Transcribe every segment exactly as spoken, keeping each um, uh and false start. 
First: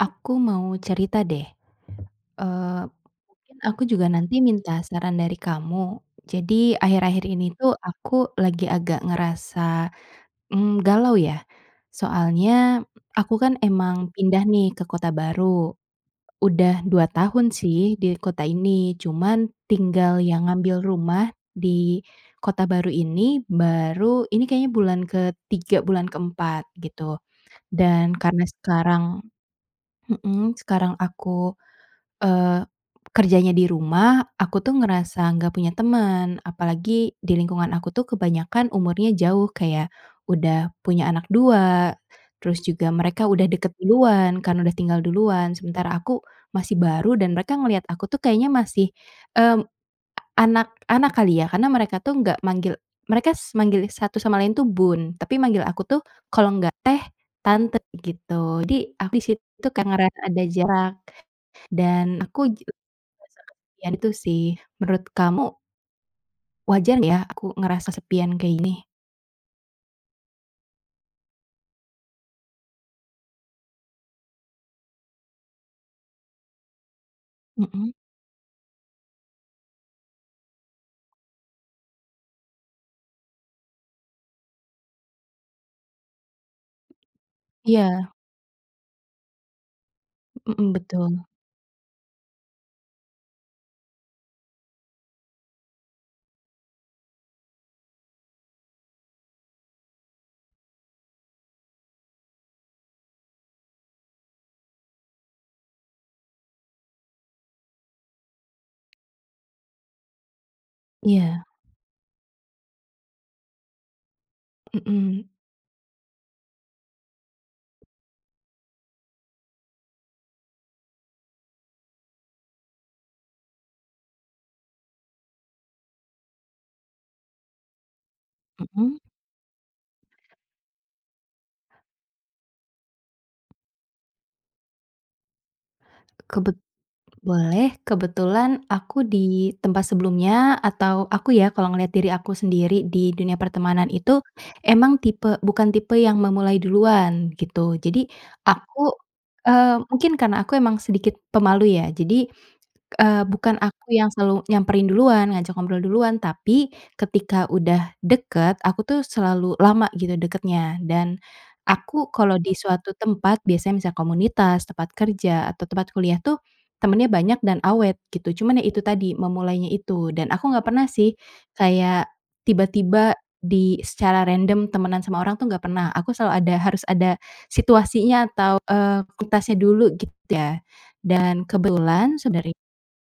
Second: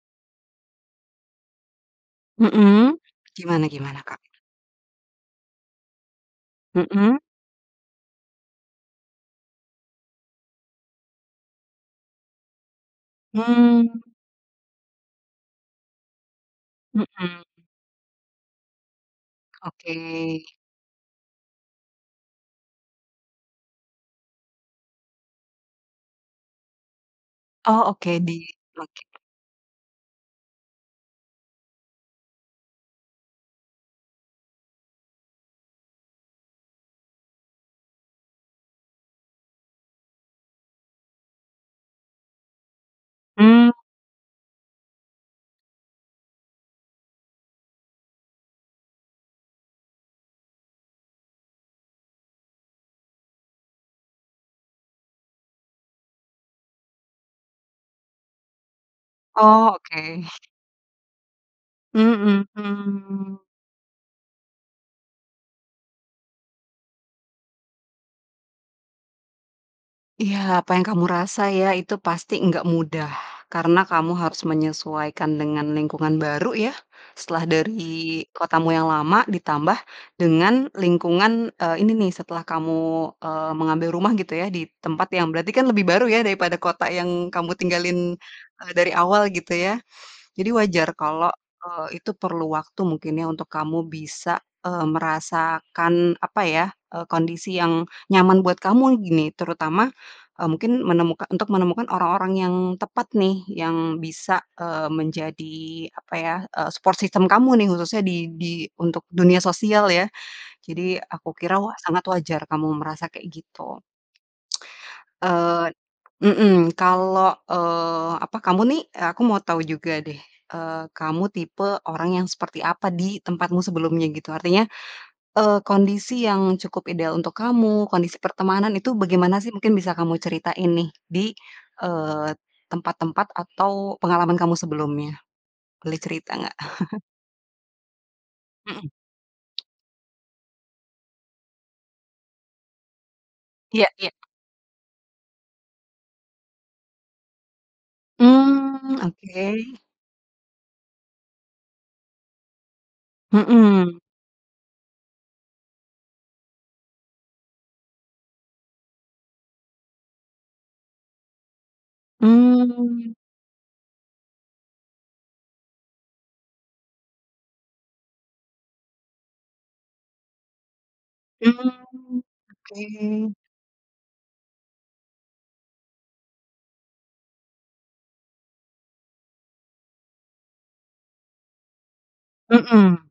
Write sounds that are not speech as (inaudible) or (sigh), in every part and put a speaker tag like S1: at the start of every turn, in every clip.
S1: Aku mau cerita deh, eee,
S2: Mmm, gimana
S1: aku
S2: gimana,
S1: juga
S2: Kak?
S1: nanti minta saran dari kamu. Jadi,
S2: Mmm.
S1: akhir-akhir ini tuh, aku lagi agak ngerasa, mmm, galau ya. Soalnya aku kan
S2: Hmm.
S1: emang pindah nih ke kota baru, udah dua
S2: Mmm.
S1: tahun sih di kota ini. Cuman
S2: Oke.
S1: tinggal yang ngambil rumah di kota baru ini baru ini kayaknya bulan ketiga bulan keempat gitu
S2: Oh,
S1: dan
S2: Oke di
S1: karena sekarang
S2: oke.
S1: mmm, sekarang aku, eee, kerjanya di rumah. Aku tuh ngerasa nggak punya teman, apalagi di lingkungan aku tuh kebanyakan umurnya jauh kayak udah punya anak dua terus juga mereka udah deket
S2: Mmm.
S1: duluan karena udah tinggal duluan. Sementara aku masih baru dan mereka ngelihat aku tuh kayaknya masih, eee, anak-anak kali ya, karena mereka tuh nggak manggil, mereka s manggil satu sama lain tuh "Bun" tapi manggil aku tuh kalau enggak "Teh", "Tante" gitu. Jadi aku di situ
S2: Oh,
S1: kayak ngerasa
S2: oke.
S1: ada
S2: (chuckles)
S1: jarak dan
S2: Mmm,
S1: aku ju
S2: hmm.
S1: biasakan yan tu sih, menurut kamu wajar ya aku ngerasa kesepian kayak ini?
S2: Iya, apa yang kamu rasa ya, itu pasti gak mudah. Karena kamu harus menyesuaikan dengan lingkungan baru ya, setelah dari
S1: Mmm.
S2: kotamu yang lama ditambah dengan lingkungan, eee, ini nih, setelah kamu, eee, mengambil rumah gitu ya, di tempat yang berarti kan lebih baru ya, daripada kota yang kamu
S1: Iya.
S2: tinggalin, eee, dari awal gitu ya. Jadi,
S1: Mmm,
S2: wajar
S1: betul.
S2: kalau, eee, itu perlu waktu mungkin ya, untuk kamu bisa, eee, merasakan apa ya, eee, kondisi yang nyaman buat kamu gini, terutama, eee, mungkin menemuka untuk menemukan orang-orang yang tepat nih yang bisa, eee, menjadi apa ya, eee, support system kamu nih khususnya di di untuk dunia sosial ya. Jadi, aku
S1: Iya.
S2: kira wa sangat wajar kamu merasa kayak gitu. (tsk)
S1: Mmm.
S2: Eee mmm, kalau, eee, apa kamu nih aku mau tau juga deh, eee, kamu tipe orang yang seperti apa, di tempatmu sebelumnya gitu. Artinya, eee, kondisi yang cukup ideal untuk kamu, kondisi pertemanan itu
S1: Mmm.
S2: begemana sih? Mungkin bisa kamu ceritain nih, di, eee, tempat-tempat atau pengalaman kamu sebelumnya. Boleh cerita gak?
S1: Kebet
S2: (chuckles)
S1: boleh kebetulan
S2: Mmm.
S1: aku di tempat sebelumnya atau aku ya, kalau ngelihat diri aku sendiri di dunia
S2: Iya
S1: pertemanan
S2: iya.
S1: itu emang tipe, bukan tipe yang memulai duluan gitu. Jadi, aku,
S2: Mmm,
S1: eee,
S2: oke.
S1: mungkin karena aku emang sedikit pemalu ya. Jadi, eee, bukan aku
S2: Mmm.
S1: yang selalu nyamperin duluan ngajak ngobrol duluan tapi ketika udah deket, aku tuh selalu lama gitu dekatnya. Dan aku kalau di suatu
S2: Mmm.
S1: tempat biasanya misal komunitas, tempat kerja atau tempat kuliah tuh, temennya banyak dan awet gitu. Cuman ya itu tadi, memulainya itu dan aku nggak pernah sih kayak
S2: Mmm,
S1: tiba-tiba,
S2: oke.
S1: di secara random temenan sama orang tuh nggak pernah aku selalu ada, harus ada situasinya atau, eee, kualitasnya dulu gitu ya dan kebetulan sedari
S2: Mmm.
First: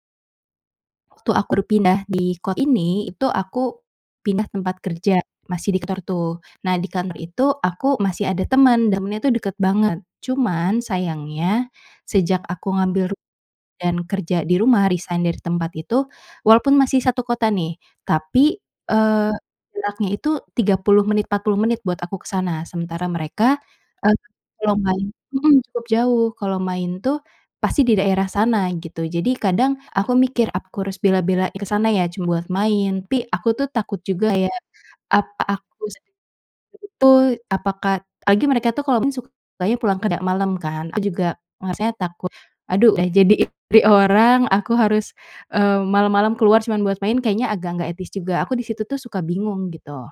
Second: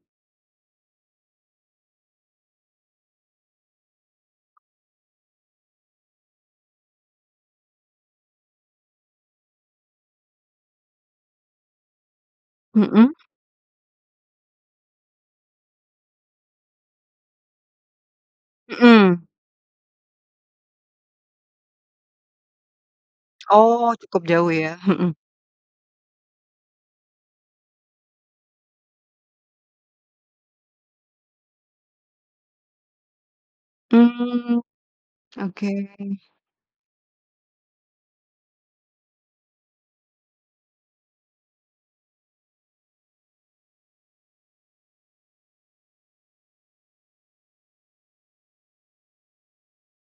S1: waktu aku berpindah di kota ini, itu aku pindah tempat kerja, masih di tor tuh. Nah, di kantor itu aku masih ada teman, dan rumahnya tuh deket banget cuman sayangnya, sejak aku ngambil
S2: Mmm.
S1: ru dan kerja di rumah resign dari tempat itu. Walaupun masih satu kota nih tapi,
S2: Mmm.
S1: eee, jaraknya itu tiga puluh menit empat puluh menit buat aku ke sana. Sementara mereka,
S2: Oh,
S1: eee,
S2: cukup jauh
S1: kalau
S2: ya,
S1: main
S2: mhm.
S1: hmm, cukup jauh, kalau main tuh, pasti di daerah sana gitu. Jadi, kadang aku mikir, "Aku harus bela-belain ke sana ya, cuma buat main," tapi aku tuh takut juga ya,
S2: Mmm,
S1: apa
S2: oke.
S1: aku (unintelligible) tu apakah lagi mereka tuh kalau main sukanya pulang kerja malam kan, aku juga, maksudnya takut, "Aduh udah jadi istri orang aku harus, eee, malam-malam keluar cuman buat main, kayaknya agak nggak etis juga," aku di situ tuh suka bingung gitu.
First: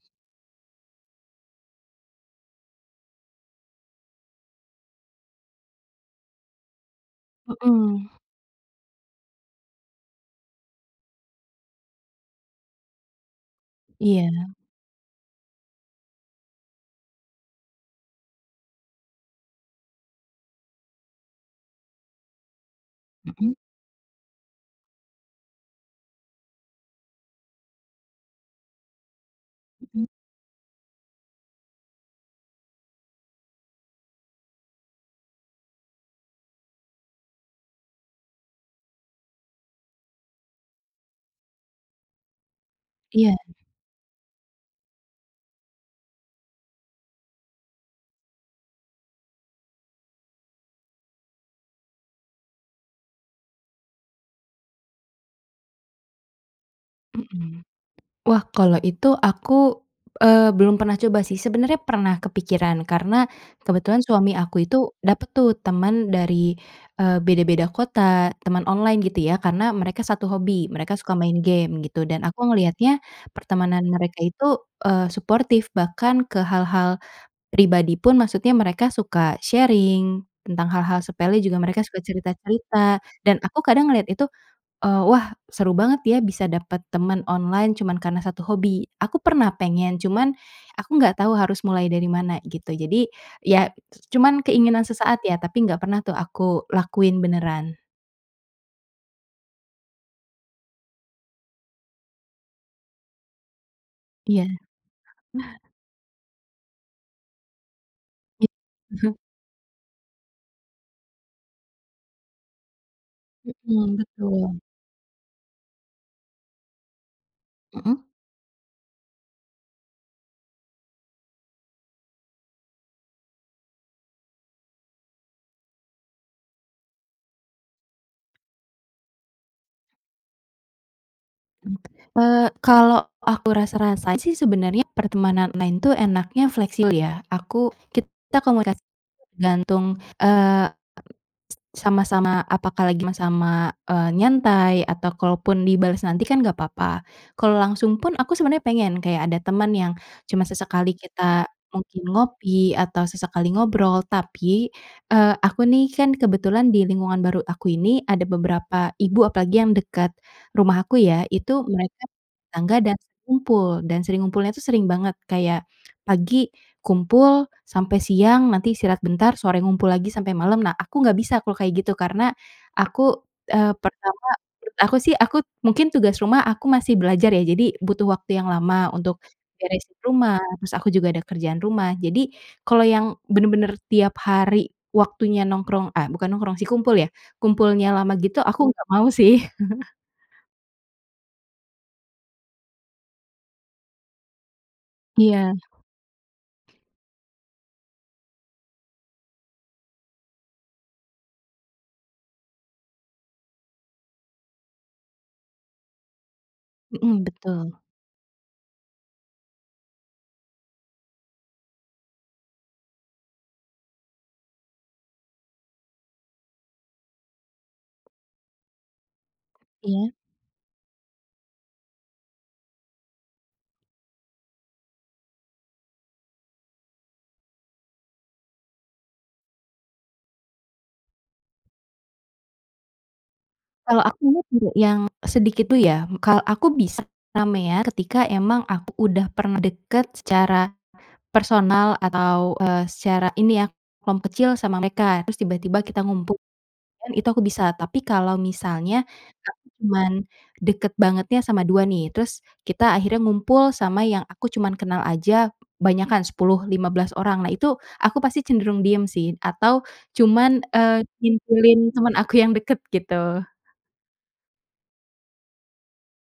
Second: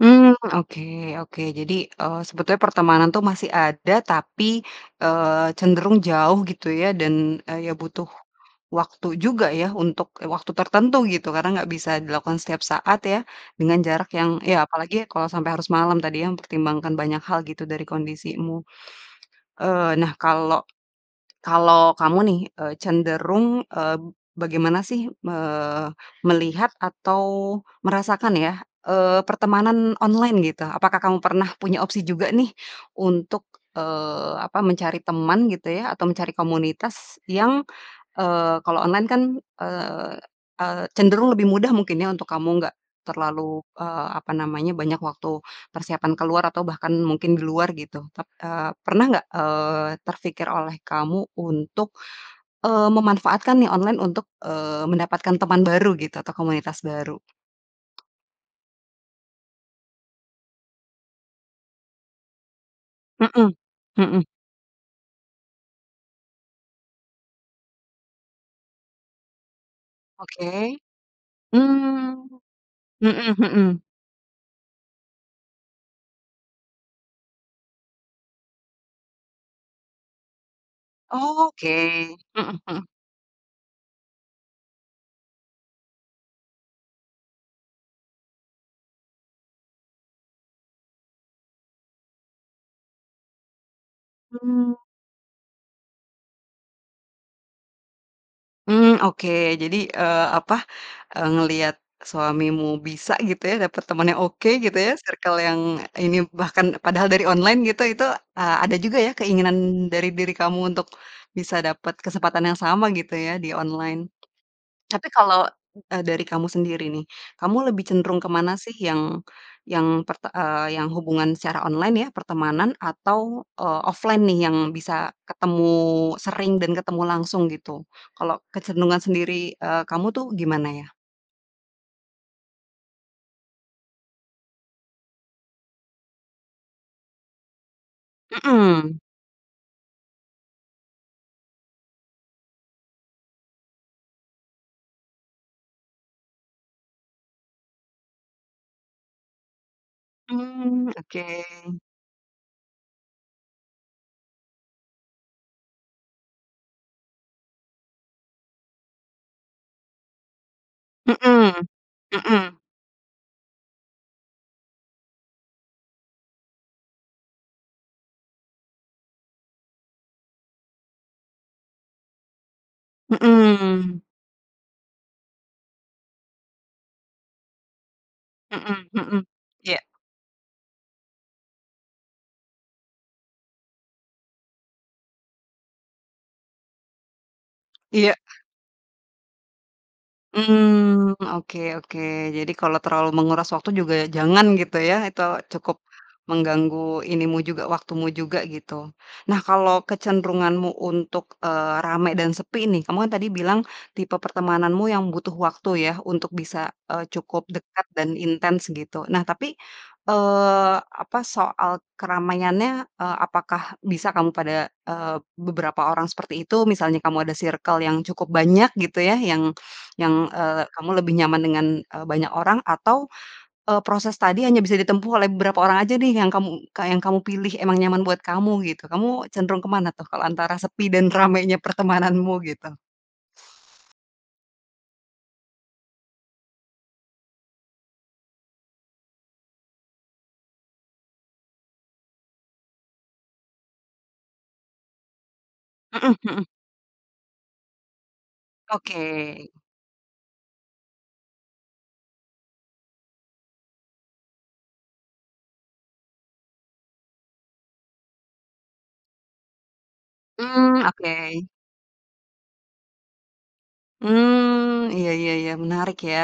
S2: Mmm, oke, oke. Jadi, eee, sebetulnya pertemanan tuh masih ada tapi, eee, cenderung jauh gitu ya. Dan, eee, ya butuh
S1: Mhm.
S2: waktu juga ya untuk waktu tertentu gitu karena nggak bisa dilakukan setiap saat ya, dengan jarak yang
S1: Iya.
S2: ya, apalagi kalau sampai harus malam tadi ya. Mempertimbangkan banyak hal gitu, dari kondisimu. Eee, nah kalau kalau kamu nih, eee, cenderung,
S1: Mmm.
S2: eee, bagaimana sih me melihat atau merasakan ya, eee, pertemanan
S1: Mmm.
S2: online gitu, apakah kamu pernah punya opsi juga nih, untuk, eee, apa, mencari teman gitu ya atau mencari komunitas yang, eee, kalau online kan, eee, eee, cenderung lebih mudah mungkin ya untuk kamu, nggak
S1: Iya.
S2: terlalu, eee, apa namanya, banyak waktu persiapan keluar atau bahkan mungkin di luar gitu tap eee, pernah nggak, eee, terpikir oleh kamu untuk, eee, memanfaatkan nih online untuk, eee, mendapatkan teman baru gitu atau komunitas baru.
S1: Mmm. Wah. Kalau itu aku, eee, belum pernah coba sih. Sebenernya pernah kepikiran karena
S2: Mmm,
S1: kebetulan
S2: mhm.
S1: suami aku itu, dapet tuh teman dari, eee, beda-beda kota, teman online gitu ya. Karena mereka satu hobi.
S2: Oke,
S1: Mereka suka main game gitu. Dan
S2: mmm,
S1: aku ngeliatnya
S2: mmm mmm.
S1: pertemanan mereka itu, eee, suportif. Bahkan ke hal-hal pribadi pun, maksudnya mereka suka sharing tentang hal-hal sepele juga
S2: Oke,
S1: mereka suka
S2: mmm mmm.
S1: cerita-cerita dan aku kadang ngelihat itu, eee, "Wah seru banget ya bisa dapet teman online cuman karena satu hobi." Aku pernah pengen cuman, aku nggak tahu harus mulai dari mana gitu. Jadi ya c cuman
S2: Mmm.
S1: keinginan sesaat ya, tapi enggak pernah tuh aku lakuin beneran.
S2: Mmm, oke, jadi, eee, apa, eee, ngeliat suamimu bisa gitu ya, dapat temen yang
S1: Iya.
S2: oke, gitu ya, circle
S1: (chuckles)
S2: yang ini, bahkan padahal dari online gitu, itu,
S1: I
S2: eee, ada juga ya
S1: mhm.
S2: keinginan dari diri kamu untuk bisa dapat kesempatan yang sama gitu ya di
S1: Mmm,
S2: online.
S1: betul.
S2: Tapi kalau, eee, dari kamu sendiri nih, kamu lebih
S1: Mmm.
S2: cenderung ke mana sih yang yang perte eee, yang hubungan secara online ya, pertemanan atau, eee, offline nih yang bisa ketemu sering dan ketemu langsung gitu? Kalau kecenderungan sendiri, eee, kamu, tuh gimana ya?
S1: Mmm, eee, kalau aku rasa-rasa sih sebenernya pertemanan lain itu enaknya fleksib ya, aku kita komunikasi
S2: Mmm.
S1: tergantung, eee, s sama-sama apakah lagi ma sama, eee, nyantai atau kalaupun dibales nanti kan nggak papa. Kalau langsung pun, aku sebenernya pengen, kayak ada temen yang cuma
S2: Mmm,
S1: sesekali
S2: oke.
S1: kita mungkin ngopi atau sesekali ngobrol. Tapi, eee, aku nih kan kebetulan di lingkungan baru aku ini, ada beberapa ibu, apalagi yang dekat rumah aku ya,
S2: Mmm,
S1: itu mereka
S2: mmm.
S1: tetangga dan sering kumpul dan sering ngumpulnya itu sering banget. Kayak, pagi kumpul sampai siang, nanti istirahat bentar, sore ngumpul lagi sampai malam. Nah, aku nggak bisa, kalau kayak gitu karena aku, eee,
S2: Mmm.
S1: pertama aku sih, aku mungkin tugas rumah, aku masih belajar ya. Jadi, butuh waktu yang
S2: Mmm
S1: lama
S2: mmm,
S1: untuk
S2: iya.
S1: beresin rumah. Terus aku juga ada kerjaan rumah. Jadi, kalau yang bener-bener tiap hari waktunya nongkrong, eh, bukan nongkrong sih kumpul ya, kumpulnya
S2: Iya.
S1: lama gitu aku nggak mau sih. (chuckles)
S2: Mmm, oke oke. Jadi, kalau terlalu menguras waktu juga, jangan, gitu ya. Itu
S1: Iya.
S2: cukup mengganggu ini mu juga, waktumu juga gitu. Nah, kalau kecenderunganmu untuk, eee, rame dan sepi nih, kamu kan tadi bilang tipe pertemananmu yang butuh waktu ya, untuk bisa, eee,
S1: Mmm,
S2: cukup
S1: betul.
S2: dekat dan intens gitu. Nah, tapi, eee, apa soal keramaiannya, eee, apakah bisa kamu pada, eee, beberapa orang seperti itu? Misalnya kamu ada circle yang cukup banyak gitu ya, yang
S1: Iya.
S2: yang, eee, kamu lebih nyaman dengan, eee, banyak orang, atau, eee, proses tadi hanya bisa ditempuh oleh beberapa orang aja nih, yang kamu ka yang kamu pilih emang nyaman buat kamu, gitu. Kamu cenderung ke mana tuh, kalau antara sepi dan ramainya pertemananmu, gitu?
S1: Kalau aku (unintelligible) yang sedikit, dulu ya, ka aku bisa ramean ketika emang aku udah pernah dekat secara personal atau, eee, secara ini ya kelom kecil sama mereka terus tiba-tiba kita
S2: Mmm,
S1: ngumpul
S2: mhm.
S1: (unintelligible) itu aku bisa. Tapi kalau misalnya
S2: Oke.
S1: aku cuman dekat bangetnya sama dua nih, terus kita akhirnya ngumpul sama yang aku cuma kenal aja banyakan sepuluh lima belas orang. Nah, itu aku pasti cenderung diem sih atau cuman,
S2: Mmm,
S1: eee,
S2: oke.
S1: ngintilin teman aku yang dekat gitu.
S2: Mmm, iya iya iya, menarik ya,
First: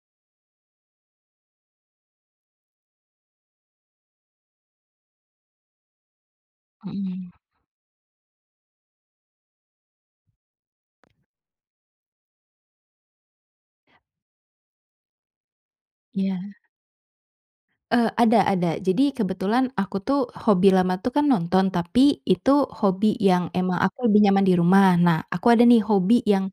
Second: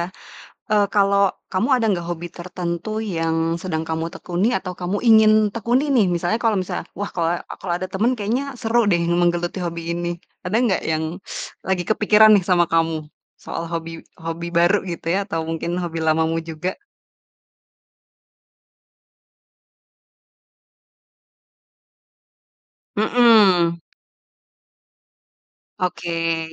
S2: eee, kalau kamu, ada nggak hobi tertentu yang sedang kamu tekuni atau kamu ingin tekuni nih, misalnya, kalau misalnya, wah kalau
S1: Mmm.
S2: a kalau ada teman kayaknya seru deh menggeluti hobi ini, ada nggak yang (sucks teeth) lagi kepikiran nih sama kamu, soal hobi hobi baru gitu ya atau mungkin hobi lamamu
S1: Iya.
S2: juga?
S1: Eee, ada ada. Jadi, kebetulan aku tuh, hobi lama itu kan nonton, tapi itu hobi yang
S2: Mmm.
S1: emang aku lebih nyaman di rumah. Nah aku ada nih, hobi
S2: Oke.
S1: yang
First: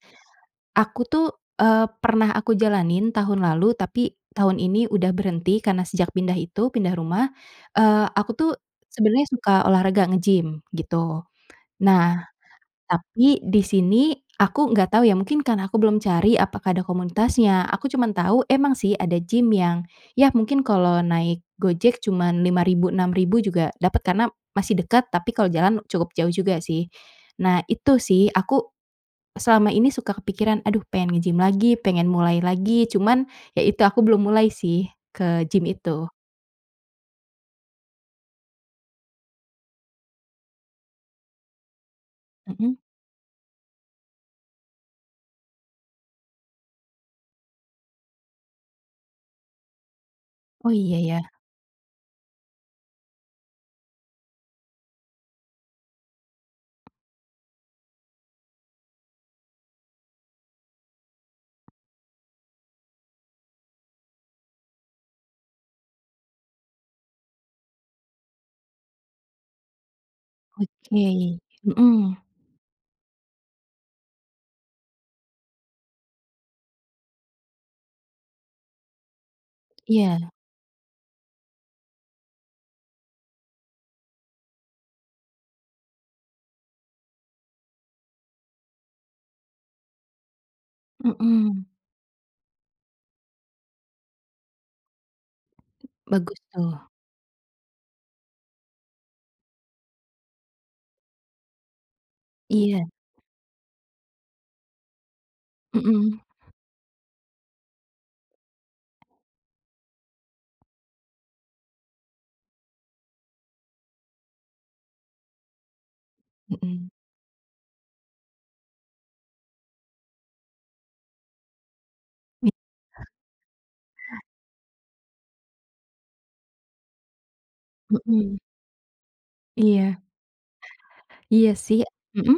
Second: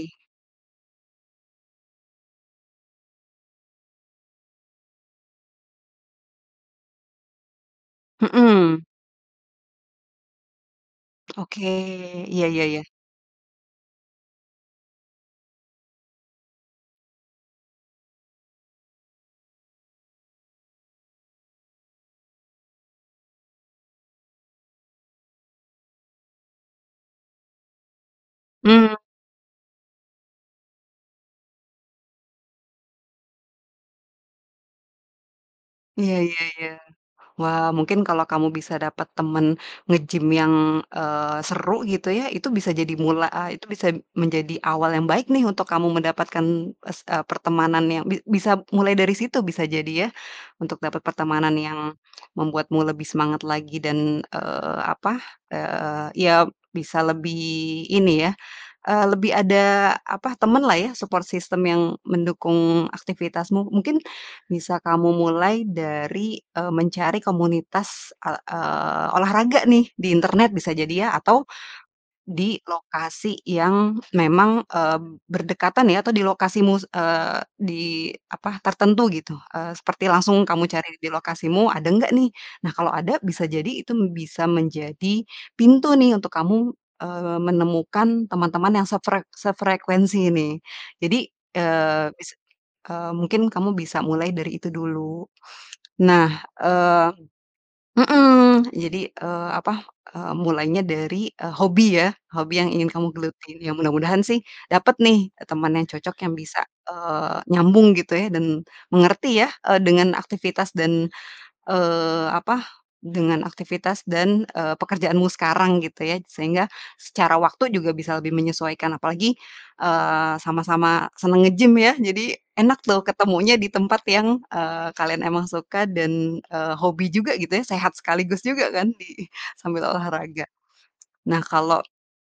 S1: aku tuh, eee, pernah aku jalanin tahun lalu, tapi tahun ini udah berhenti karena sejak pindah itu pindah rumah. Eee, aku tuh,
S2: Hmm.
S1: sebenernya suka olahraga nge-gym gitu.
S2: Oke,
S1: Nah.
S2: iya iya iya.
S1: Tapi di sini aku nggak tahu ya, mungkin karena aku belum cari apakah ada komunitasnya. Aku cuma tahu emang sih, ada gym yang, ya mungkin kalau naik Gojek cuma lima ribu enam ribu juga dapet karena masih dekat. Tapi kalau jalan cukup jauh juga sih. Nah, itu sih aku
S2: Mmm.
S1: selama ini suka kepikiran, "Aduh pengen nge-gym lagi, pengen mulai lagi." Cuman, ya itu aku belum mulai sih, ke gym itu.
S2: Iya iya iya. Wah, mungkin kalau kamu bisa dapat temen nge-gym yang, eee, seru gitu ya, itu bisa
S1: Mmm.
S2: jadi mula ah itu bisa menjadi awal yang baik nih untuk kamu mendapatkan s eee, pertemanan yang bi bisa mulai dari situ bisa jadi ya,
S1: Oh,
S2: untuk
S1: iya
S2: dapat
S1: ya.
S2: pertemanan yang membuatmu lebih semangat lagi dan, eee, apa, eee, ya bisa lebih ini ya, eee, lebih ada apa, temanlah ya, support system yang mendukung aktivitasmu, mungkin bisa kamu mulai dari, eee, mencari komunitas e eee, olahraga nih di internet, bisa jadi ya,
S1: Oke,
S2: atau
S1: mhm.
S2: di lokasi yang memang, eee, berdekatan ya, atau di lokasimu, eee, di apa, tertentu gitu, eee, seperti
S1: Iya.
S2: langsung kamu cari di lokasimu, ada enggak nih? Nah kalau ada, bisa jadi itu bisa menjadi pintu nih, untuk kamu, eee, menemukan teman-teman yang sefrek sefrekuensi nih. Jadi,
S1: Mmm.
S2: eee, bis eee, mungkin kamu bisa mulai dari itu dulu. Nah,
S1: Bagus tuh.
S2: eee mmm jadi, eee, apa, eee, mulainya dari, eee, hobi ya, hobi yang
S1: Iya.
S2: ingin kamu geluti. Ya mudah-mudahan sih, dapat nih teman yang cocok
S1: Mmm.
S2: yang bisa, eee, nyambung gitu ya dan mengerti ya, eee, dengan aktivitas dan, eee, apa, dengan aktivitas dan, eee, pekerjaanmu sekarang gitu ya, sehingga
S1: Mmm.
S2: secara waktu juga bisa lebih menyesuaikan, apalagi, eee, sama-sama senang nge-gym ya, jadi
S1: Iya.
S2: enak tuh ketemunya di tempat yang, eee, kalian emang suka dan, eee, hobi juga gitu ya, sehat
S1: Mmm.
S2: sekaligus juga, kan, di
S1: Iya.
S2: sambil olahraga. Nah
S1: Iya
S2: kalo
S1: sih, mmm?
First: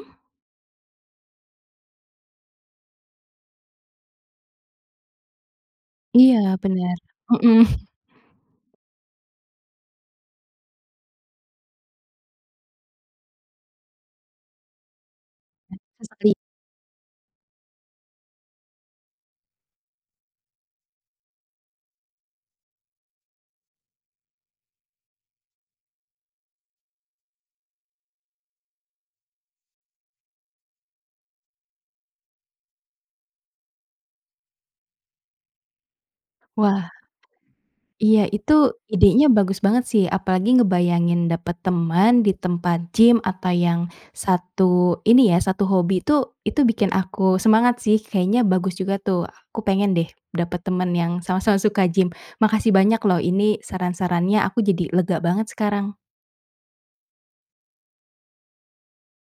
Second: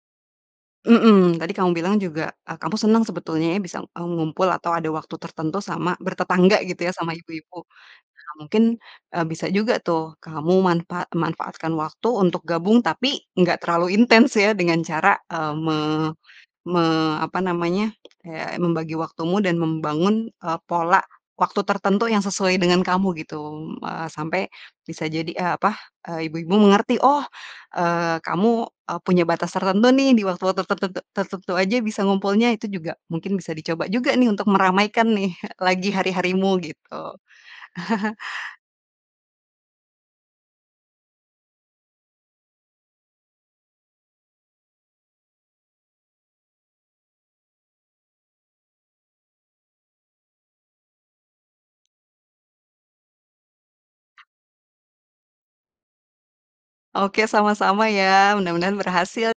S2: Mmm, tadi kamu bilang juga, ah kamu senang sebetulnya ya bisa, eee, ngumpul atau ada waktu tertentu sama
S1: Iya,
S2: bertetangga gitu ya
S1: bener,
S2: sama
S1: mhm.
S2: ibu-ibu.
S1: (chuckles)
S2: Nah, mungkin, eee, bisa juga tuh, kamu manfa manfaatkan waktu untuk gabung tapi enggak terlalu intens ya, dengan cara, eee, me
S1: Nervous kali.
S2: me apa namanya ya membagi waktumu dan membangun, eee, pola waktu tertentu yang sesuai dengan kamu, gitu m eee, sampai bisa jadi, eee, apa, eee, ibu-ibu mengerti, "Oh, eee, kamu, eee, punya batas tertentu nih, di waktu-waktu tertentu tertentu saja bisa ngumpulnya." Itu juga mungkin bisa dicoba juga nih, untuk meramaikan nih, lagi hari-harimu
S1: Wah.
S2: gitu. (chuckles)
S1: Iya itu idenya bagus banget sih. Apalagi ngebayangin dapat teman di tempat gym atau yang satu ini ya, satu hobi itu itu bikin aku semangat sih. Kayaknya bagus juga tuh. Aku pengen deh, dapat teman yang sama-sama suka gym. Makasih banyak loh. Ini saran-sarannya aku jadi lega banget sekarang.
S2: Oke, sama-sama ya, mudah-mudahan berhasil